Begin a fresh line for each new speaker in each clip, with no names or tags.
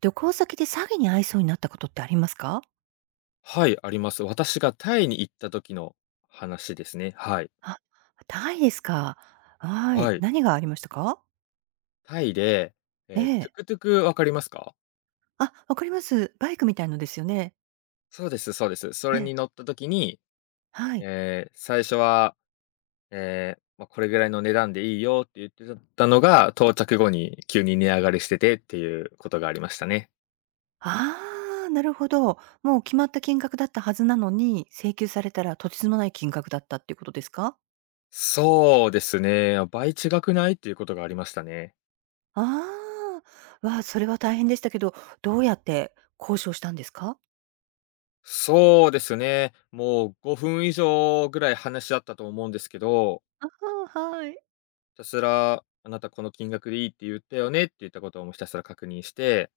旅行先で詐欺に遭いそうになったことってありますか？
はい、あります。私がタイに行った時の話ですね。はい。
あ、タイですか。は
は
い。
い。
何がありましたか？
タイで、
え
トゥ
え。
クトゥクわかりますか？
あ、わかります。バイクみたいのですよね。
そうですそうです。そ
え
れ
え、
に乗った時に、
はい。
最初は、これぐらいの値段でいいよって言ってたのが、到着後に急に値上がりしててっていうことがありましたね。
ああ、なるほど。もう決まった金額だったはずなのに、請求されたらとてつもない金額だったっていうことですか？
そうですね。倍違くない？っていうことがありましたね。
ああ、わあ、それは大変でしたけど、どうやって交渉したんですか？
そうですね。もう5分以上ぐらい話し合ったと思うんですけど、
ああ、はい。
ひたすら、あなたこの金額でいいって言ったよねって言ったことをもうひたすら確認して、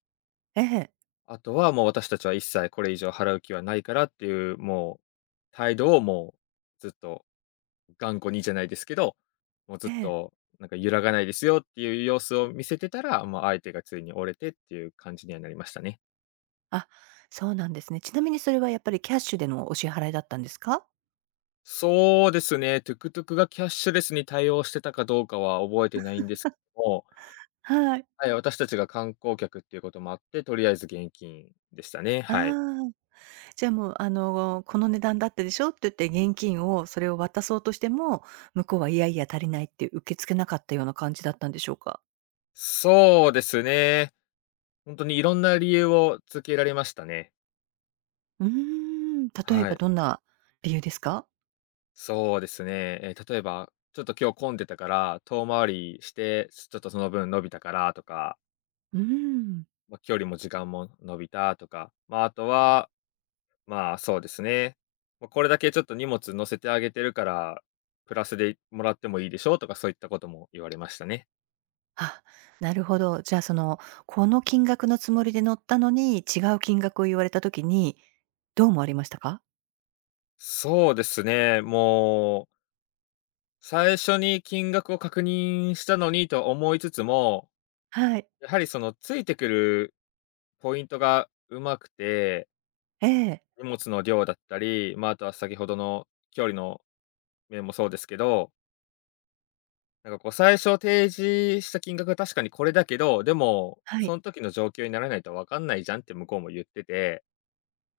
ええ、
あとはもう私たちは一切これ以上払う気はないからっていう、もう態度をもうずっと頑固にじゃないですけど、もうずっ
ええ。
となんか揺らがないですよっていう様子を見せてたら、まあ相手がついに折れてっていう感じにはなりましたね。
あ、そうなんですね。ちなみにそれはやっぱりキャッシュでのお支払いだったんですか？
そうですね、トゥクトゥクがキャッシュレスに対応してたかどうかは覚えてないんですけども、
はい。
はい、私たちが観光客っていうこともあって、とりあえず現金でしたね。
あ
はい。
あ、じゃあもう、この値段だったでしょって言って現金をそれを渡そうとしても、向こうはいやいや足りないって受け付けなかったような感じだったんでしょうか？
そうですね。本当にいろんな理由をつけられましたね。
うーん、例え
は
ば
い。
どんな理由ですか？
そうですね。例えば、ちょっと今日混んでたから、遠回りして、ちょっとその分伸びたからとか、
うーん。
まあ、距離も時間も伸びたとか、まあ、あとは、まあ、そうですね。ま、これだけちょっと荷物乗せてあげてるから、プラスでもらってもいいでしょうとか、そういったことも言われましたね。
あ、なるほど。じゃあその、この金額のつもりで乗ったのに、違う金額を言われた時に、どう思われましたか？
そうですね、もう、最初に金額を確認したのにと思いつつも、
はい。
やはりそのついてくるポイントがうまくて、
ええ。
荷物の量だったり、まあ、あとは先ほどの距離の面もそうですけど、なんかこう最初提示した金額は確かにこれだけど、でも
は
そ
い。
の時の状況にならないとわかんないじゃんって向こうも言ってて、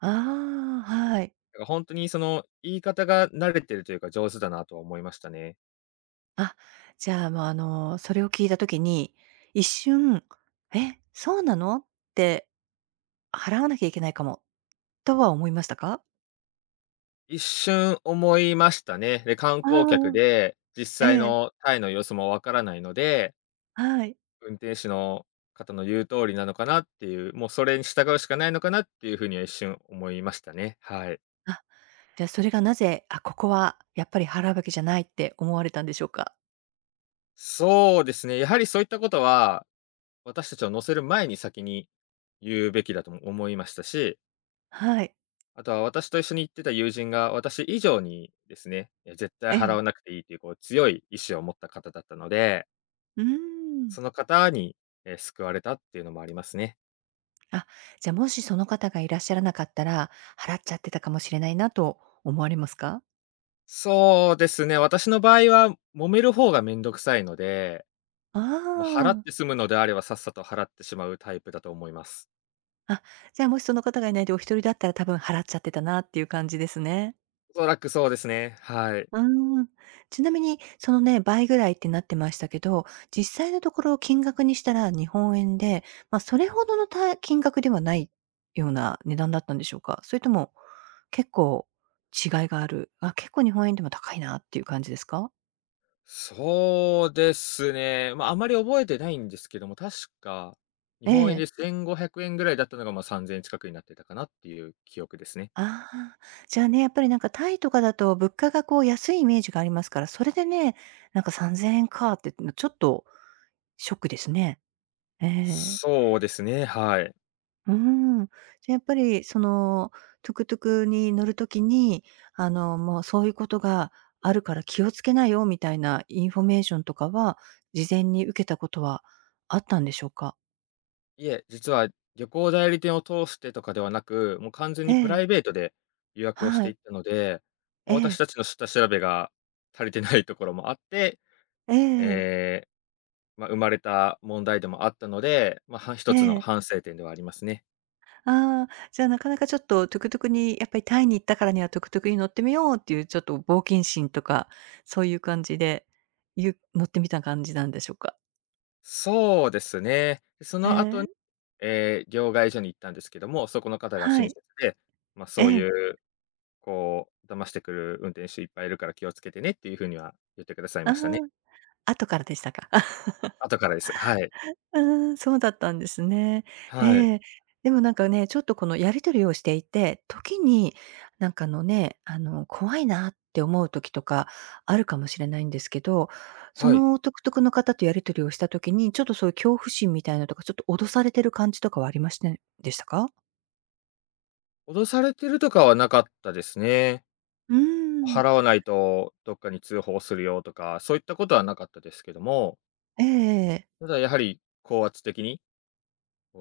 ああ、はい。
本当にその言い方が慣れてるというか上手だなとは思いましたね。
あ、じゃあ、もう、それを聞いた時に、一瞬「え、そうなの？」って、払わなきゃいけないかもとは思いましたか？
一瞬思いましたね。で、観
あ
光客
あ、
で、実
え
際
え、
のタイの様子もわからないので、
はい。
運転手の方の言う通りなのかなっていう、もうそれに従うしかないのかなっていうふうには一瞬思いましたね。はい。
あ、じゃあ、それがなぜ、あ、ここはやっぱり払うべきじゃないって思われたんでしょうか？
そうですね、やはりそういったことは、私たちを乗せる前に先に言うべきだとも思いましたし、
はい、
あとは私と一緒に行ってた友人が私以上にですね、絶対
え
払
え。
わなくていいというこう強い意志を持った方だったので、
うーん。
その方に、救われたっていうのもありますね。
あ、じゃ、もしその方がいらっしゃらなかったら、払っちゃってたかもしれないなと思われますか？
そうですね、私の場合は揉める方がめんどくさいので、
あ
まあ、払っ
あ、
て済むのであれば、さっさと払ってしまうタイプだと思います。
あ、じゃあ、もしその方がいないでお一人だったら多分払っちゃってたなっていう感じですね。
おそらくそうですね、はい。
うーん。ちなみに、そのね、倍ぐらいってなってましたけど、実際のところ金額にしたら日本円で、まあ、それほどのた金額ではないような値段だったんでしょうか？それとも、結構違いがある、あ、結構日本円でも高いなっていう感じですか？
そうですね、まあ、あまり覚えてないんですけども、確か、日
え
本円で
え。
¥1500 ぐらいだったのが、まあ、¥3000 近くになってたかなっていう記憶ですね。
ああ、じゃあね、やっぱりなんかタイとかだと物価がこう安いイメージがありますから、それでね、なんか3000円かって、ちょっとショックですね。ええ。
そうですね、はい。
うーん。じゃ、やっぱり、その、トゥクトゥクに乗る時に、もうそういうことがあるから気をつけなよみたいなインフォメーションとかは、事前に受けたことはあったんでしょうか？
いえ、実は旅行代理店を通してとかではなく、もう完全
え
にプラ
え、
イベートで予約をし
は
てい
い。
ったので、も
え
う私
え、
たちの下調べが足りてないところもあって、
ええ、
えまあ、生まれた問題でもあったので、まあ、は
え
一つの
え。
反省点ではありますね。
ああ、じゃあ、なかなかちょっとトゥクトゥクにやっぱりタイに行ったからにはトゥクトゥクに乗ってみようっていうちょっと冒険心とか、そういう感じで、乗ってみた感じなんでしょうか？
そうですね。そ
へ
の後に、
え、
両替所に行ったんですけども、そこの方が
は
親切
い。
で、まあ、
え
そう
え、
いう、こう、騙してくる運転手いっぱいいるから気をつけてねっていう風には言ってください
ああ。
ましたね。
後からでしたか。
後からです。はい。
うーん、そうだったんですね。
はい。
ええ。でもなんかね、ちょっとこのやり取りをしていて、時になんかあのね、怖いなって思う時とかあるかもしれないんですけど、そ
はい。
の独特の方とやり取りをした時に、ちょっとそういう恐怖心みたいなのとか、ちょっと脅されてる感じとかはありましてでしたか？
脅されてるとかはなかったですね。
うーん。
払わないとどっかに通報するよとか、そういったことはなかったですけども、
ええええ。
ただやはり高圧的に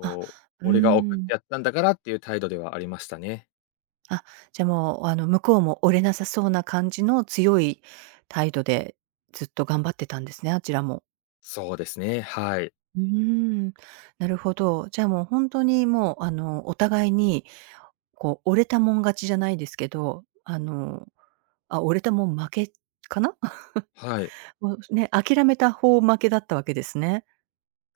あ、
う、
う
俺が送
ー
っ
ん。
てやったんだからっていう態度ではありましたね。
あ、じゃ、もう、向こうも折れなさそうな感じの強い態度で、ずっと頑張ってたんですね、あちらも。
そうですね、はい。
うーん、なるほど。じゃあ、もう本当にもう、お互いに、こう、折れたもん勝ちじゃないですけど、あ、折れたもん負けかな
はい。
もうね、諦めた方負けだったわけですね。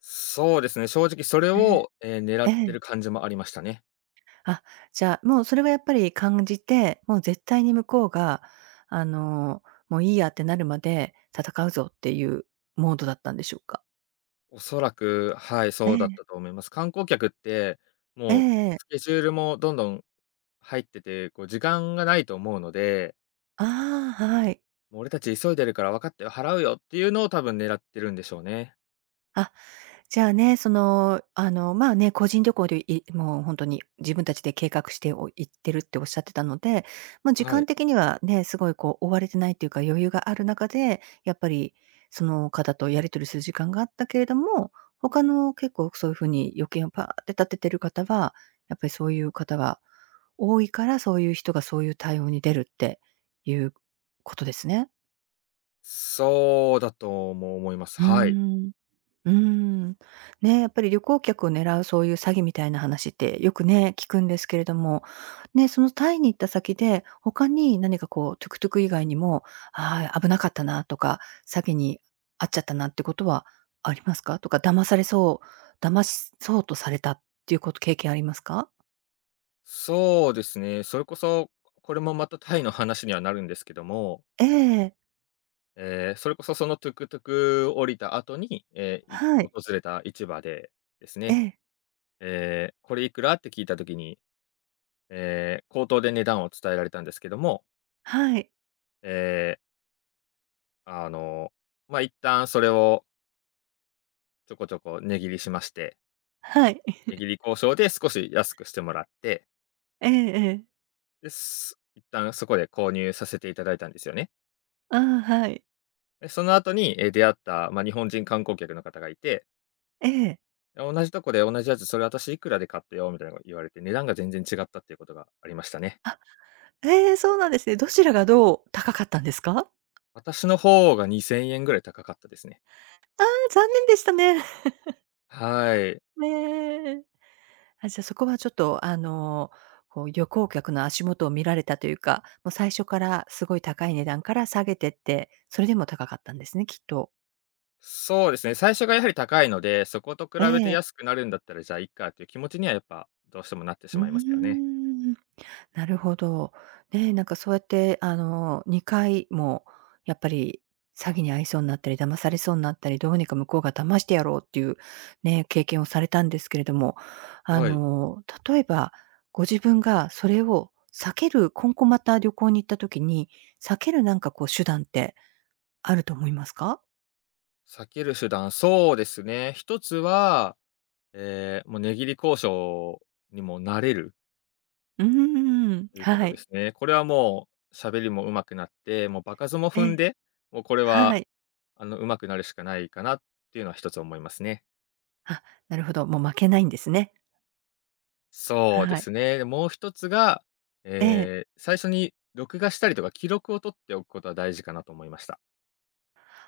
そうですね、正直それ
え
を、狙
え、え
って
え。
る感じもありましたね。
あ、じゃあ、もうそれはやっぱり感じて、もう絶対に向こうが、あの、もういいやってなるまで戦うぞっていうモードだったんでしょうか？
おそらく、はい、
え
そうだっ
え。
たと思います。観光客って、
ええ
もう
ええ。
スケジュールもどんどん入ってて、こう時間がないと思うので、
ああ、はい。
もう俺たち急いでるから分かったよ、払うよっていうのを多分狙ってるんでしょうね。
あ、じゃあね、その、あの、まあね、個人旅行でもう本当に自分たちで計画してお行ってるっておっしゃってたので、ま、時
は
間
い。
的にはね、すごいこう追われてないっていうか余裕がある中で、やっぱりその方とやり取りする時間があったけれども、他の結構そういうふうに予見をパーって立ててる方は、やっぱりそういう方が多いから、そういう人がそういう対応に出るっていうことですね。
そうだとも思います。
うー
はい。
ん。うーん。ね、やっぱり旅行客を狙うそういう詐欺みたいな話ってよくね、聞くんですけれども、ね、そのタイに行った先で、他に何かこうトゥクトゥク以外にも、ああ、危なかったなとか、詐欺に遭っちゃったなってことはありますか？とか、騙されそう、騙しそうとされたっていうこと、経験ありますか？
そうですね。それこそ、これもまたタイの話にはなるんですけども、
ええ。
それこそそのトゥクトゥク降りた後に、
は
訪
い。
れた市場でです
え
ね、
え。
これいくらって聞いた時に、口頭で値段を伝えられたんですけども、
はい。
ええ、あの、まあ、一旦それをちょこちょこ値切りしまして、
はい。
値切り交渉で少し安くしてもらって、
ええええ。
で、一旦そこで購入させていただいたんですよね。
ああ、はい。
で、その後に、出会った、まあ、日本人観光客の方がいて、
ええ。
同じとこで同じやつ「それ私いくらで買ったよ」みたいなのと言われて、値段が全然違ったっていうことがありましたね。
ええ、そうなんですね。どちらがどう高かったんですか？
私の方が2000ぐらい高かったですね。
ああ、残念でしたね。
はい。
ねえ。あ、じゃ、そこはちょっと、こう旅行客の足元を見られたというか、もう最初からすごい高い値段から下げてって、それでも高かったんですね、きっと。
そうですね、最初がやはり高いので、そこと比
え
べて
え。
安くなるんだったらじゃあいっかっていう気持ちにはやっぱどうしてもなってし
うー
まいますよね。
ん。なるほど。ねえ、なんかそうやって、2回もやっぱり詐欺に遭いそうになったり、騙されそうになったり、どうにか向こうが騙してやろうっていうね、経験をされたんですけれども、
はい。
例えば、ご自分がそれを避ける今後また旅行に行った時に、避けるなんかこう手段ってあると思いますか？
避ける手段、そうですね。一つは、もう値切り交渉にも慣れる。
うーん、
ということ
は
です
い。
ね。これはもう喋りも上手くなって、もう場数も
え
踏ん
え、
で、もうこれ
は
は、
い。
あの、上手くなるしかないかなっていうのは一つ思いますね。
あ、なるほど、もう負けないんですね。
そうで
はい。
すね。もう一つが、
ええ。
最初に録画したりとか記録を取っておくことは大事かなと思いました。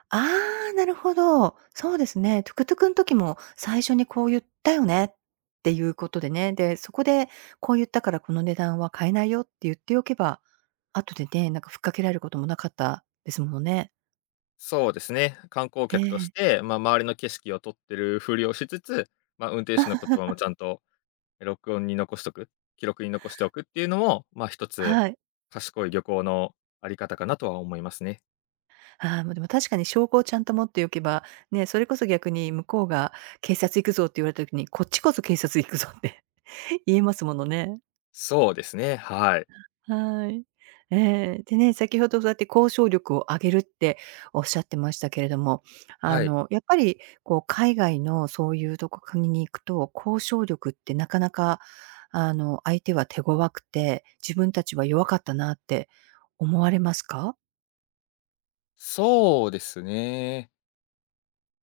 ああ、なるほど。そうですね。トゥクトゥクん時も最初にこう言ったよねっていうことでね。で、そこでこう言ったからこの値段は買えないよって言っておけば、後でね、なんかふっかけられることもなかったですものね。
そうですね。観光
え
客とし
え、
て、まあ、周りの景色を撮ってるふりをしつつ、まあ、運転手の言葉もちゃんと、録音に残しとく、記録に残しておくっていうのも、まあ、一つ
はい。
賢い旅行のあり方かなとは思いますね。
ああ、ま、でも確かに証拠をちゃんと持っておけば、ね、それこそ逆に向こうが「警察行くぞ」って言われた時に、こっちこそ警察行くぞって 言えますものね。
そうですね、はい。
はい。ええ、でね、先ほどそうやって交渉力を上げるっておっしゃってましたけれども、
はい。
やっぱりこう海外のそういう国に行くと、交渉力ってなかなか、相手は手強くて、自分たちは弱かったなって思われますか？
そうですね。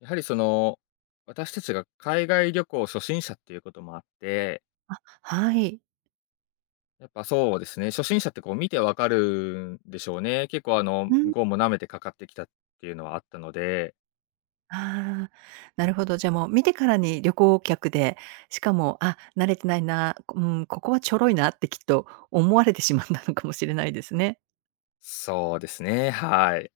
やはりその、私たちが海外旅行初心者っていうこともあって、
あ、はい。
やっぱそうですね、初心者ってこう見てわかるんでしょうね。結構あの、
う
向
ん。
こうも舐めてかかってきたっていうのはあったので、
ああ、なるほど。じゃあ、もう見てからに旅行客で、しかも、あ、慣れてないな、うん、ここはちょろいなってきっと思われてしまったのかもしれないですね。
そうですね、はい。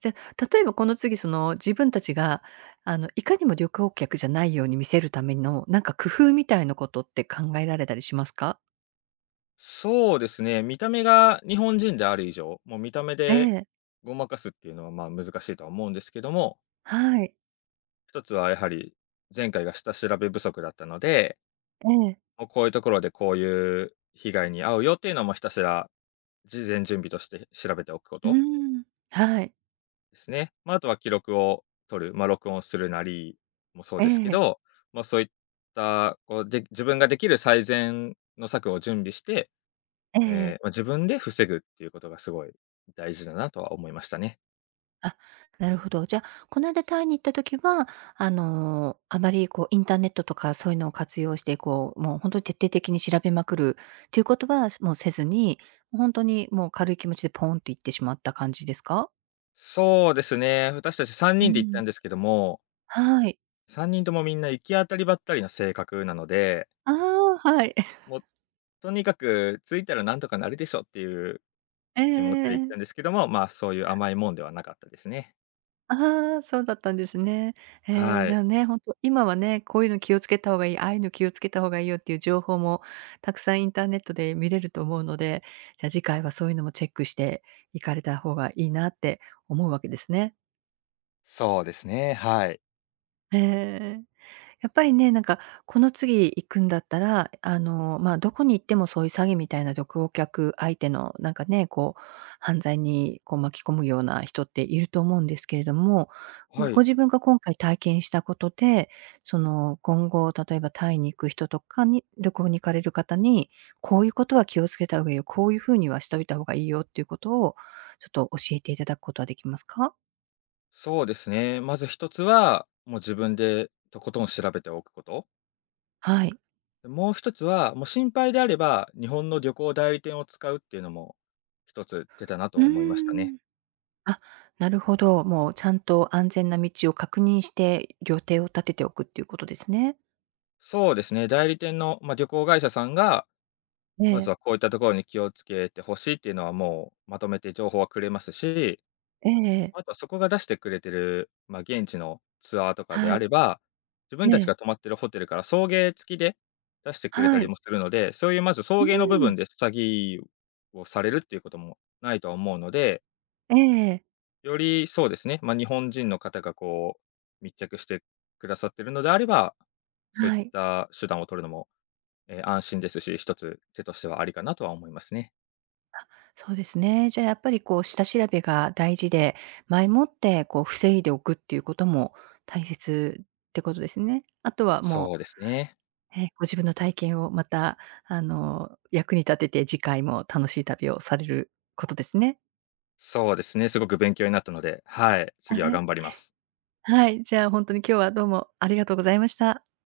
じゃあ、例えばこの次、その、自分たちが、いかにも旅行客じゃないように見せるための、なんか工夫みたいなことって考えられたりしますか？
そうですね、見た目が日本人である以上、もう見た目
え
で
え、
ごまかすっていうのはまあ難しいとは思うんですけども、
はい。
一つはやはり前回が下調べ不足だったので、
ええ。
もうこういうところでこういう被害に遭うよっていうのもひたすら事前準備として調べておくこ
う
と
ーん、はい。
ですね。まあ、あとは記録を取る、まあ、録音するなりもそう
え
ですけ
え、
ど、まあ、そういった、こう、で自分ができる最善の策を準備して、
ええ。
まあ、自分で防ぐっていうことがすごい大事だなとは思いましたね。
あ、なるほど。じゃあ、この間タイに行った時は、あまりこうインターネットとかそういうのを活用して、こう、もう本当に徹底的に調べまくるっていうことは、もうせずに、本当にもう軽い気持ちでポーンと行ってしまった感じですか？
そうですね、私たち3
う
人で行った
ん、
んですけども、
はい。
3人ともみんな行き当たりばったりな性格なので、
ああ、はい。
もうとにかく着いたらなんとかなるでしょっていう気持ちで行っ
ええ
たんですけども、まあ、そういう甘いもんではなかったですね。
ああ、そうだったんですね。ええ、
は
じ
い。
ゃあね、本当今はね、こういうの気をつけた方がいい、ああいうの気をつけた方がいいよっていう情報もたくさんインターネットで見れると思うので、じゃあ次回はそういうのもチェックして行かれた方がいいなって思うわけですね。
そうですね、はい。
ええ。やっぱりね、なんか、この次行くんだったら、まあ、どこに行ってもそういう詐欺みたいな旅行客相手の、なんかね、こう、犯罪にこう巻き込むような人っていると思うんですけれども、ん、
は
ご
い、
自分が今回体験したことで、その、今後、例えばタイに行く人とかに旅行に行かれる方に、こういうことは気をつけた方がいいよ、こういうふうにはしておいた方がいいよっていうことを、ちょっと教えていただくことはできますか？
そうですね。まず一つは、もう自分でとことん調べておくこと。
はい。
で、もう一つは、もう心配であれば、日本の旅行代理店を使うっていうのも、一つ出たなと
う
は
ー
思いましたね。
ん。あ、なるほど。もうちゃんと安全な道を確認して、予定を立てておくっていうことですね。
そうですね、代理店の、まあ、旅行会社さんが、
え
まず
え、
はこういったところに気をつけてほしいっていうのはもうまとめて情報はくれますし、
ええええ、
あとはそこが出してくれてる、まあ、現地のツアーとかで
は
あ
い、
れば、自分たち
ええ
が泊まってるホテルから送迎付きで出してくれた
は
り
い。
もするので、そういうまず送
う
迎の部
ん、
分で詐欺をされるっていうこともないとは思うので、
ええ、
よりそうですね、まあ、日本人の方がこう、密着してくださってるのであれば、そういっ
はい。
た手段を取るのも、安心ですし、一つ手としてはありかなとは思いますね。
あ、そうですね。じゃあやっぱりこう下調べが大事で、前もってこう防いでおくっていうことも大切ってことですね。あとは
そ
も
うですね。
う、ええ、ご自分の体験をまた役に立てて、次回も楽しい旅をされることですね。
そうですね、すごく勉強になったので、はい、次は
はい。
頑張ります。
はい、じゃあ、本当に今日はどうもありがとうございました。